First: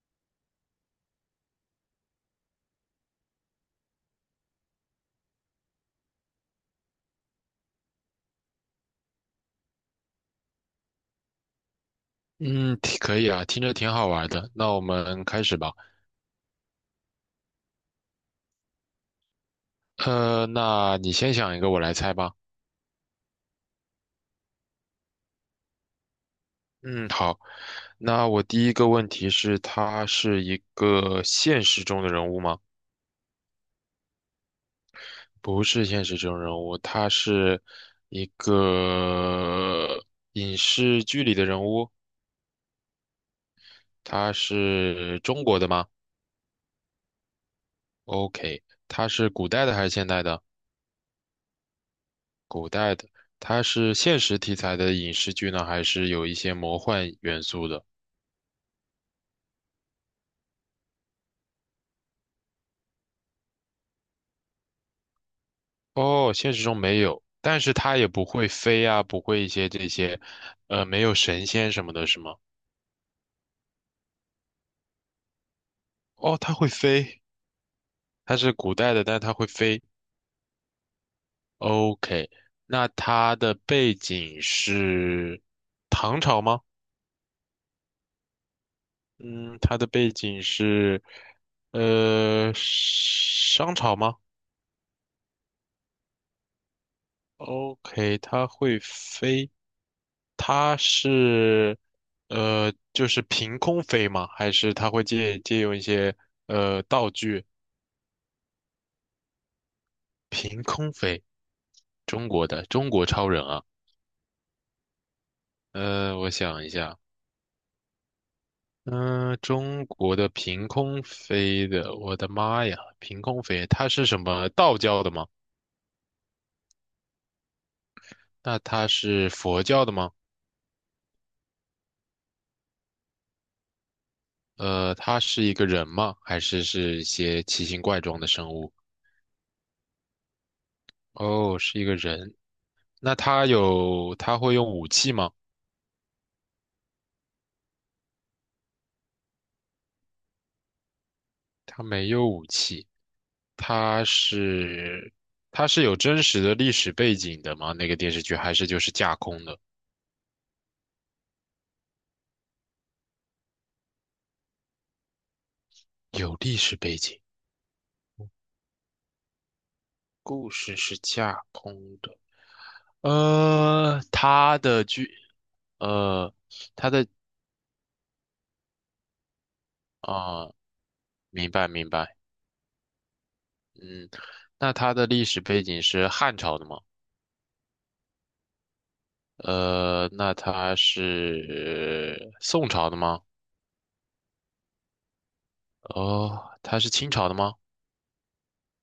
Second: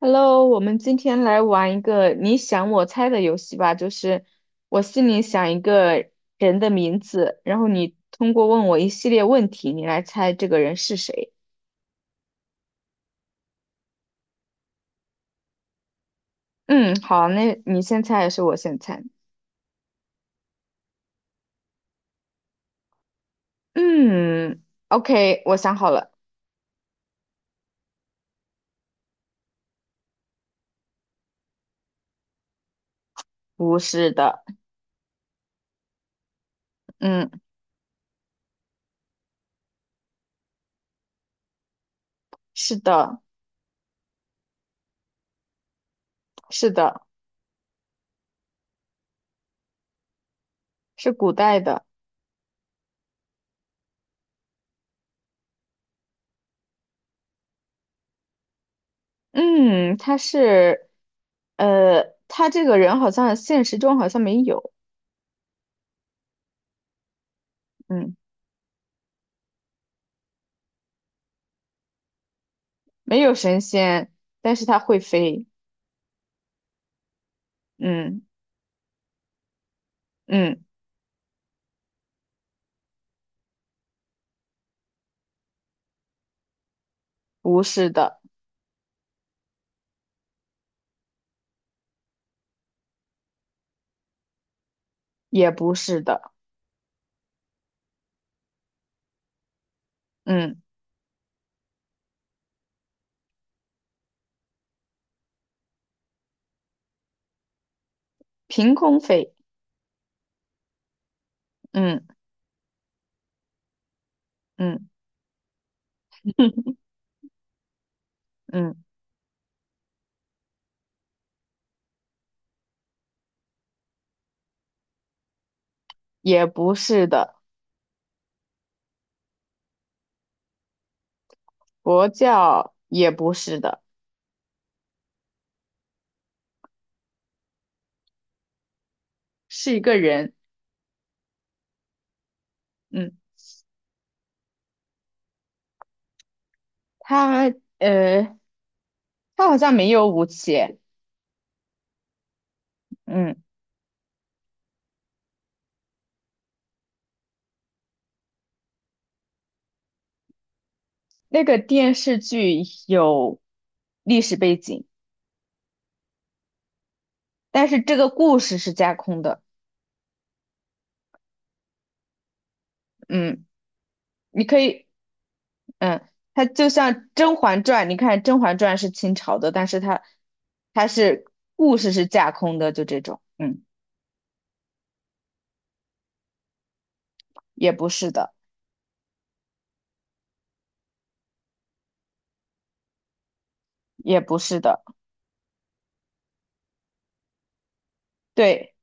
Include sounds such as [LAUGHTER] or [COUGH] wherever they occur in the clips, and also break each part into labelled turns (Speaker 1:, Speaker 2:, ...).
Speaker 1: Hello，我们今天来玩一个你想我猜的游戏吧，就是我心里想一个人的名字，然后你通过问我一系列问题，你来猜这个人是谁。
Speaker 2: 嗯，挺可以啊，听着挺好玩的。那我们开始吧。
Speaker 1: 嗯，好，那你先猜还是我先猜？
Speaker 2: 那你先想一个，我来猜吧。
Speaker 1: 嗯，OK，我想好了。
Speaker 2: 嗯，好。那我第一个问题是，他是一个现实中的人物吗？
Speaker 1: 不是的。
Speaker 2: 不是现实中人物，他
Speaker 1: 嗯，
Speaker 2: 是一个影视剧里的人物。
Speaker 1: 是的，
Speaker 2: 他是中国的吗
Speaker 1: 是的。
Speaker 2: ？OK，他是古代的还是现代的？
Speaker 1: 是古代的。
Speaker 2: 古代的。他是现实题材的影视剧呢，还是有一些魔幻元素的？
Speaker 1: 嗯，他是，他这个人好像现实中好像没有。
Speaker 2: 哦，现实中没有，但是它也
Speaker 1: 嗯，
Speaker 2: 不会飞啊，不会一些这些，没有神仙什么的，是吗？
Speaker 1: 没有神仙，但是他会飞。
Speaker 2: 哦，它会飞，
Speaker 1: 嗯
Speaker 2: 它是古代的，但是它会飞。
Speaker 1: 嗯，
Speaker 2: OK，那它的背景是唐朝吗？
Speaker 1: 不是的。
Speaker 2: 嗯，它的背景是，商朝吗
Speaker 1: 也不是的。
Speaker 2: ？OK，它会飞，
Speaker 1: 嗯，
Speaker 2: 它是。就是凭空飞吗？还是它会借用一些道具？
Speaker 1: 凭空飞。
Speaker 2: 凭空飞，
Speaker 1: 嗯
Speaker 2: 中国的中国超人啊，
Speaker 1: 嗯
Speaker 2: 我想一下，
Speaker 1: 嗯，
Speaker 2: 嗯、中国的凭空飞的，我的妈呀，凭空飞，他是什么道教的吗？
Speaker 1: 也不是的。
Speaker 2: 那他是佛教的吗？
Speaker 1: 佛教也不是的。
Speaker 2: 他是一个人吗？还是是一些奇形怪状的生物？
Speaker 1: 是一个人。
Speaker 2: 哦，是一个人。
Speaker 1: 嗯，
Speaker 2: 那他有，他会用武器吗？
Speaker 1: 他呃，他好像没有武器。
Speaker 2: 他没有武器。
Speaker 1: 嗯，
Speaker 2: 他是，他是有真实的历史背景的吗？那个电视剧还是就是架空的？
Speaker 1: 那个电视剧有历史背景，
Speaker 2: 有历史背景，
Speaker 1: 但是这个故事是架空的。
Speaker 2: 故事是架空的。
Speaker 1: 嗯，你
Speaker 2: 他
Speaker 1: 可
Speaker 2: 的
Speaker 1: 以。
Speaker 2: 剧，
Speaker 1: 嗯，
Speaker 2: 呃，
Speaker 1: 它就
Speaker 2: 他
Speaker 1: 像
Speaker 2: 的
Speaker 1: 《甄嬛传》，你看《甄嬛传》是清朝的，但是它
Speaker 2: 啊、
Speaker 1: 它是
Speaker 2: 明白
Speaker 1: 故
Speaker 2: 明
Speaker 1: 事是
Speaker 2: 白，
Speaker 1: 架空的，就这种。嗯，
Speaker 2: 嗯，那他的历史背景是汉朝的吗？
Speaker 1: 也不是的。
Speaker 2: 那他是宋朝的吗？
Speaker 1: 也不是的。
Speaker 2: 哦，他是清朝的吗？
Speaker 1: 对。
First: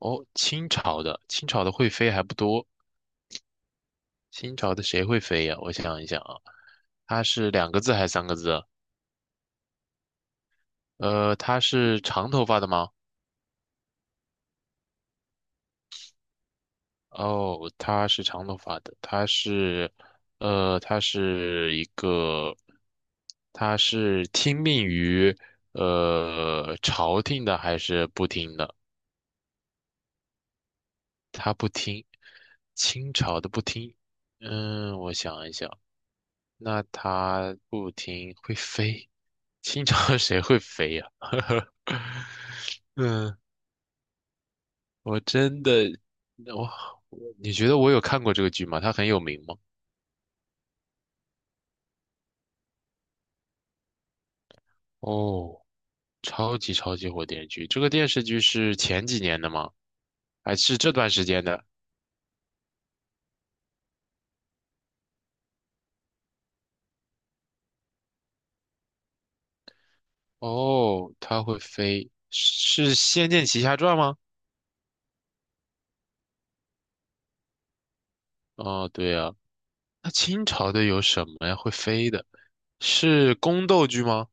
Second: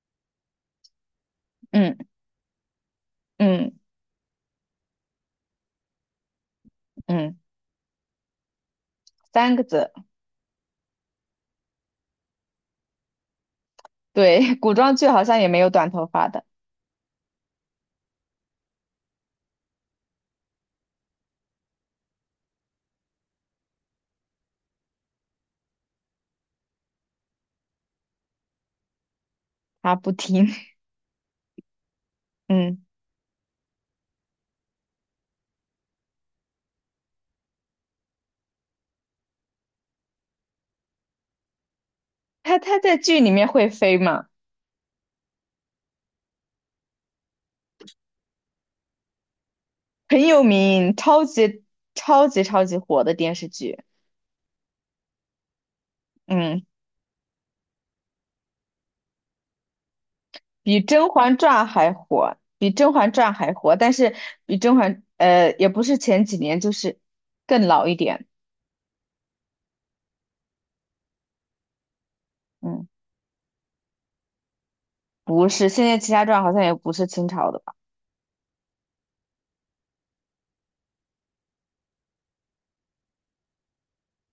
Speaker 2: 哦，清朝的，清朝的会
Speaker 1: 嗯
Speaker 2: 飞还不多。
Speaker 1: 嗯
Speaker 2: 清朝的谁会飞呀？我想一想啊，他
Speaker 1: 嗯，
Speaker 2: 是两个字还是三个字啊？
Speaker 1: 三个字。
Speaker 2: 他是长头发的吗？
Speaker 1: 对，[LAUGHS] 古装剧好像也没有短头发的。
Speaker 2: 哦，他是长头发的，他是，他是一个，他是听命于，朝廷的还是不听的？
Speaker 1: 他不听。
Speaker 2: 他不听，
Speaker 1: [LAUGHS] 嗯，
Speaker 2: 清朝的不听。嗯，我想一想，那他不听会飞，清朝 [LAUGHS] 谁会飞呀、[LAUGHS]
Speaker 1: 他在剧里
Speaker 2: 嗯，
Speaker 1: 面会飞嘛。
Speaker 2: 我真的，我我你觉得我有看过这个剧吗？它很有名吗？
Speaker 1: 很有名，超级超级超级火的电视剧。
Speaker 2: 哦。超
Speaker 1: 嗯，
Speaker 2: 级超级火电视剧，这个电视剧是前几年的吗？还是
Speaker 1: 比
Speaker 2: 这
Speaker 1: 《甄
Speaker 2: 段时
Speaker 1: 嬛
Speaker 2: 间
Speaker 1: 传》
Speaker 2: 的？
Speaker 1: 还火，比《甄嬛传》还火，但是比《甄嬛》呃也不是前几年，就是更老一点。
Speaker 2: 哦，它会飞，
Speaker 1: 嗯，
Speaker 2: 是《仙剑奇侠传》吗？
Speaker 1: 不是，现在《齐家传》好像也不是清朝的吧。
Speaker 2: 哦，对啊，那清朝的有什么呀？会飞的，是宫斗剧吗？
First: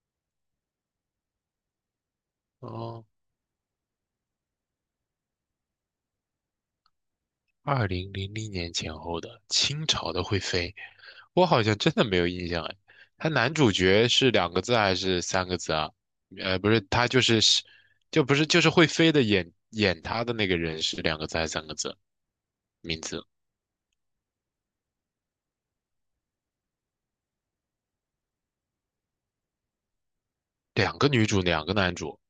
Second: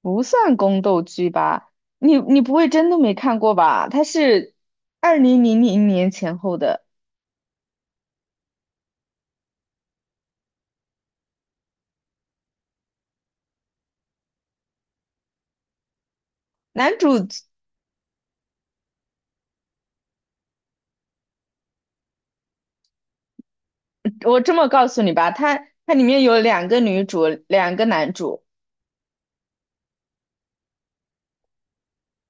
Speaker 1: 不算宫斗剧吧？你不会真的
Speaker 2: 哦，
Speaker 1: 没看过吧？它是2000年前后的。
Speaker 2: 2000年前后的清朝的会飞，我好像真的没有印象哎。他男主角是两个字还是三个字啊？不是，
Speaker 1: 男
Speaker 2: 他
Speaker 1: 主。
Speaker 2: 就是是，就不是就是会飞的演他的那个人是两个字还是三个字？名字，
Speaker 1: 我这么告诉你吧，它里面有两个女主，两个男主，
Speaker 2: 两个女主，两个男主，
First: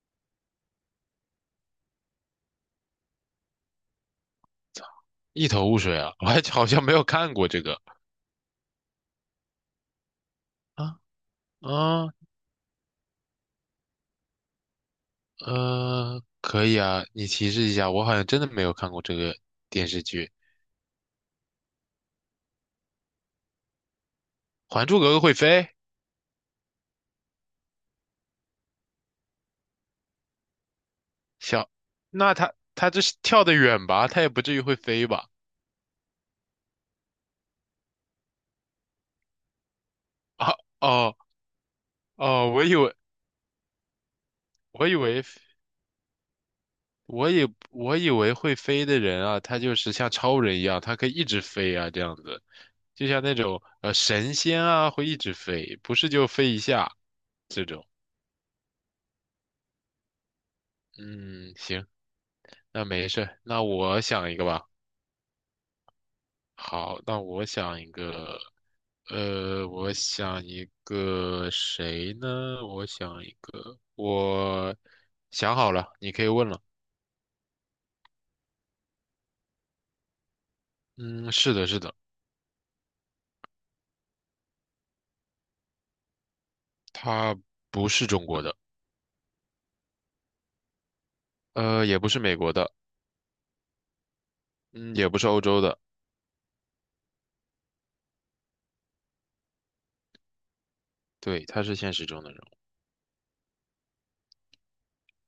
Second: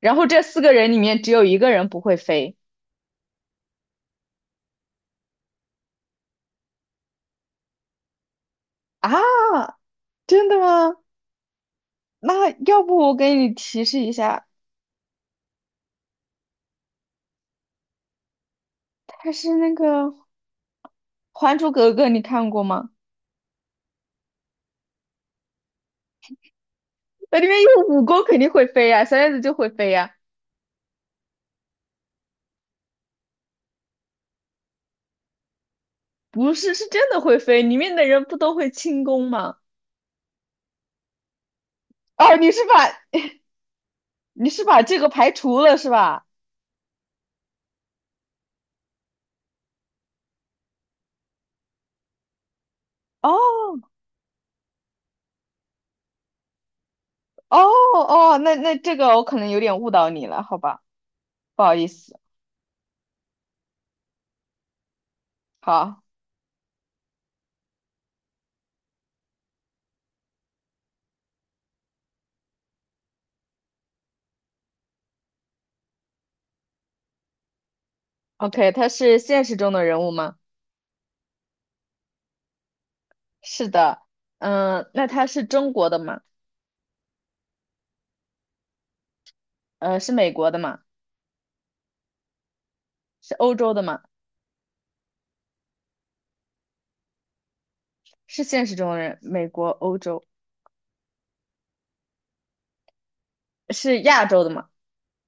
Speaker 1: 然后这四个人里面只有一个人不会飞
Speaker 2: 一头雾水啊！[LAUGHS] 我还好像没有看过这个
Speaker 1: 啊？真的吗？
Speaker 2: 啊啊
Speaker 1: 那要不我给你提示一下，
Speaker 2: 可以啊，你提示一下，我好像真的没有看过这
Speaker 1: 他
Speaker 2: 个
Speaker 1: 是那
Speaker 2: 电视
Speaker 1: 个
Speaker 2: 剧。
Speaker 1: 《还珠格格》，你看过吗？
Speaker 2: 《还珠格格》会飞，
Speaker 1: 那里面有武功，肯定会飞呀、小燕子就会飞呀。
Speaker 2: 小，那他这是跳得远吧？他也不至于会飞吧？
Speaker 1: 不是，是真的会飞，里面的人不都会轻功吗？
Speaker 2: 啊哦
Speaker 1: 哦，
Speaker 2: 哦，
Speaker 1: 你是
Speaker 2: 我以
Speaker 1: 把
Speaker 2: 为
Speaker 1: 你是把
Speaker 2: 我以
Speaker 1: 这个
Speaker 2: 为
Speaker 1: 排除了是吧？
Speaker 2: 我以为会飞的人啊，他就是像超人一样，他可以一直飞啊，这样子，就像那种
Speaker 1: 哦
Speaker 2: 神仙啊，会一直飞，不是就飞一下
Speaker 1: 哦
Speaker 2: 这种。
Speaker 1: 哦，那这个我可能有点误导你了，好吧。
Speaker 2: 嗯，
Speaker 1: 不好意
Speaker 2: 行，
Speaker 1: 思。
Speaker 2: 那没事儿那我想一个吧。
Speaker 1: 好
Speaker 2: 好，那我想一个，我想一个谁呢？我想一个，我想好了，你可以问了。
Speaker 1: ，OK，他是现实中的人物吗？
Speaker 2: 嗯，是的，是的，
Speaker 1: 是的。那他是中国的吗？
Speaker 2: 他不是中国的，
Speaker 1: 是美国的吗？
Speaker 2: 也不是美国的，
Speaker 1: 是欧洲的吗？
Speaker 2: 嗯，也不是欧洲的。
Speaker 1: 是现实中的人，美国、欧洲。
Speaker 2: 对，他是现实中的人物，
Speaker 1: 是亚洲的吗？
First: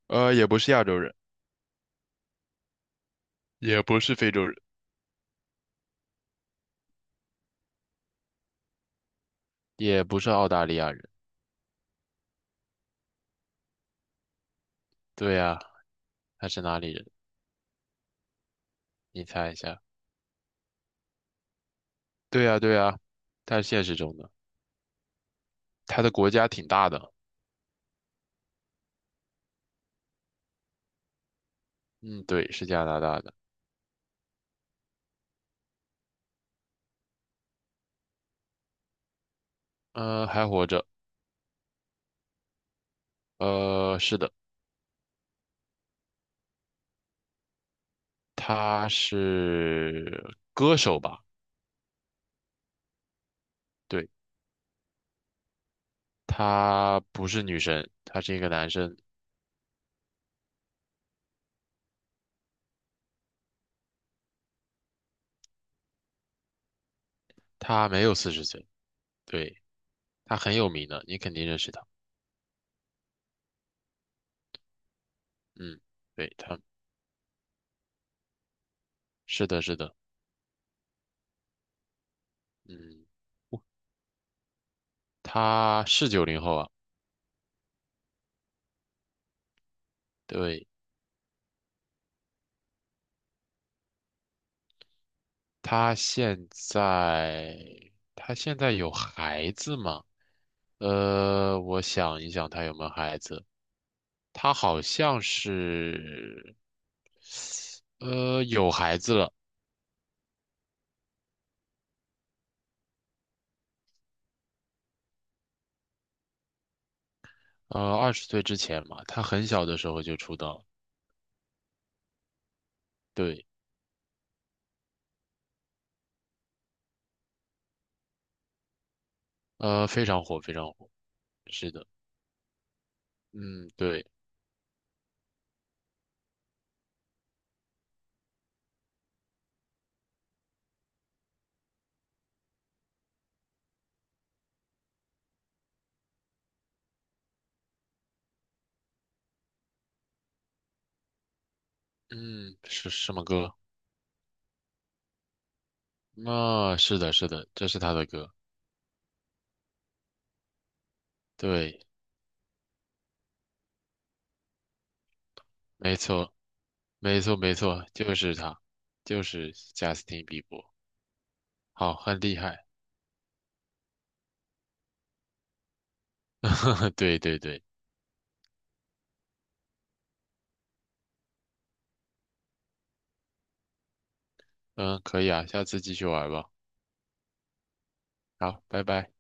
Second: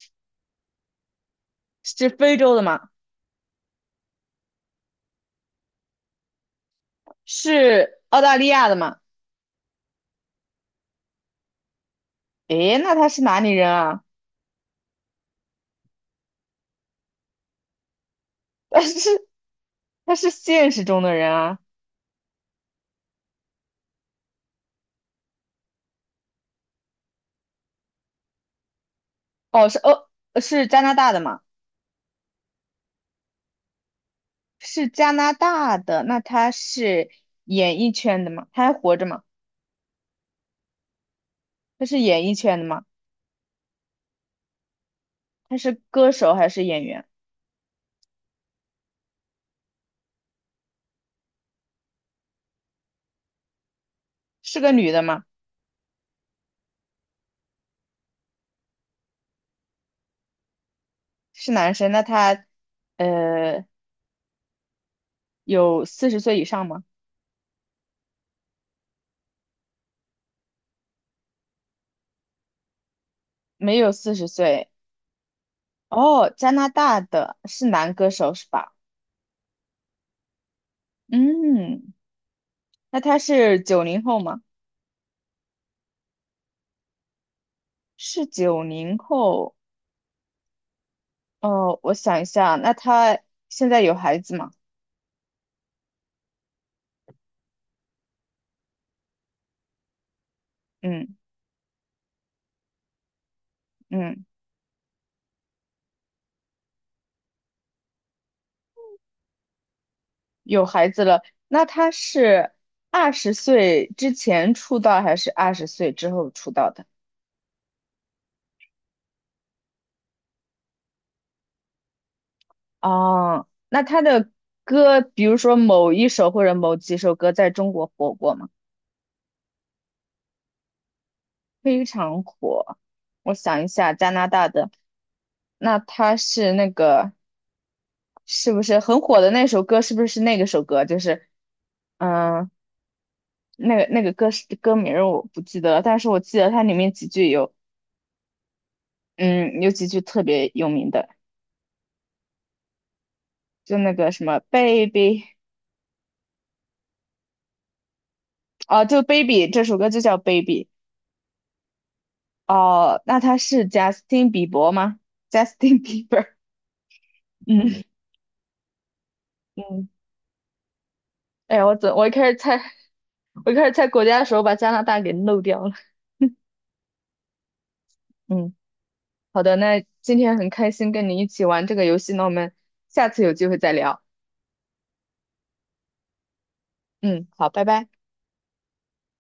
Speaker 2: 也不是亚洲人，
Speaker 1: 是非洲的吗？
Speaker 2: 也不是非洲人，
Speaker 1: 是澳大利亚的吗？
Speaker 2: 也不是澳大利亚人。
Speaker 1: 诶，那他是哪里人啊？
Speaker 2: 对呀，他是哪里人？
Speaker 1: 但
Speaker 2: 你
Speaker 1: 是
Speaker 2: 猜一下。
Speaker 1: 他是现实中的人啊？
Speaker 2: 对呀，对呀，他是现实中的，他的国家挺大的。
Speaker 1: 哦，是哦。是加拿大的吗？
Speaker 2: 嗯，对，是加拿大的。
Speaker 1: 是加拿大的，那他是演艺圈的吗？他还活着吗？
Speaker 2: 嗯，还活着。
Speaker 1: 他是演艺圈的吗？
Speaker 2: 是的，
Speaker 1: 他是歌手还是演员？
Speaker 2: 他是歌手吧？对，
Speaker 1: 是个女的吗？
Speaker 2: 他不是女生，他是一个男生，
Speaker 1: 是男生？那他呃有四十岁以上吗？
Speaker 2: 他没有40岁。对，他很有名的，你肯定认识他。
Speaker 1: 没有四十岁。
Speaker 2: 嗯，
Speaker 1: 哦，
Speaker 2: 对，
Speaker 1: 加
Speaker 2: 他
Speaker 1: 拿大的是男歌手是吧？
Speaker 2: 是的，是的。
Speaker 1: 嗯，那
Speaker 2: 嗯。
Speaker 1: 他是九零后吗？
Speaker 2: 他是90后啊，
Speaker 1: 是九零后。
Speaker 2: 对，
Speaker 1: 哦，我想一下，那他现在有孩子吗？
Speaker 2: 他现在他现在有孩子吗？
Speaker 1: 嗯
Speaker 2: 我想一想，他有没有孩子？
Speaker 1: 嗯，
Speaker 2: 他好像是，有孩子了，
Speaker 1: 有孩子了。那他是二十岁之前出道还是二十岁之后出道的？
Speaker 2: 20岁之前嘛，他很小的时候就出道了，
Speaker 1: 哦，
Speaker 2: 对，
Speaker 1: 那他的歌，比如说某一首或者某几首歌，在中国火过吗？
Speaker 2: 非常火，非常火，是
Speaker 1: 非
Speaker 2: 的，
Speaker 1: 常火。我想一
Speaker 2: 嗯，
Speaker 1: 下，
Speaker 2: 对，
Speaker 1: 加拿大的，那他是那个。是不是很火的那首歌？是不是那个首歌？就是嗯、呃那个歌是歌名儿我不记得了，但是我记得它里面几句有嗯有几句特别有名的。
Speaker 2: 嗯，是什么歌？
Speaker 1: 就那个什么 Baby。
Speaker 2: 啊，是的，是的，这是他的歌，
Speaker 1: 哦，就 Baby 这首歌就叫 Baby。
Speaker 2: 对。
Speaker 1: 哦，那他是 Justin 比伯吗？Justin [LAUGHS]
Speaker 2: 没错，
Speaker 1: Bieber。
Speaker 2: 没错，没
Speaker 1: 嗯
Speaker 2: 错，就是他，就是
Speaker 1: 嗯，
Speaker 2: 贾斯汀比伯，
Speaker 1: 哎呀，我怎
Speaker 2: 好，
Speaker 1: 我一
Speaker 2: 很
Speaker 1: 开始
Speaker 2: 厉
Speaker 1: 猜
Speaker 2: 害，
Speaker 1: 我一开始猜国家的时候把加拿大给漏掉了。
Speaker 2: [LAUGHS] 对对对，
Speaker 1: [LAUGHS] 嗯，好的，那今天很开心跟你一起玩这个游戏，那我们下次有机会再聊。
Speaker 2: 嗯，可以啊，下次继续玩吧，
Speaker 1: 嗯，好，拜拜。
Speaker 2: 好，拜拜。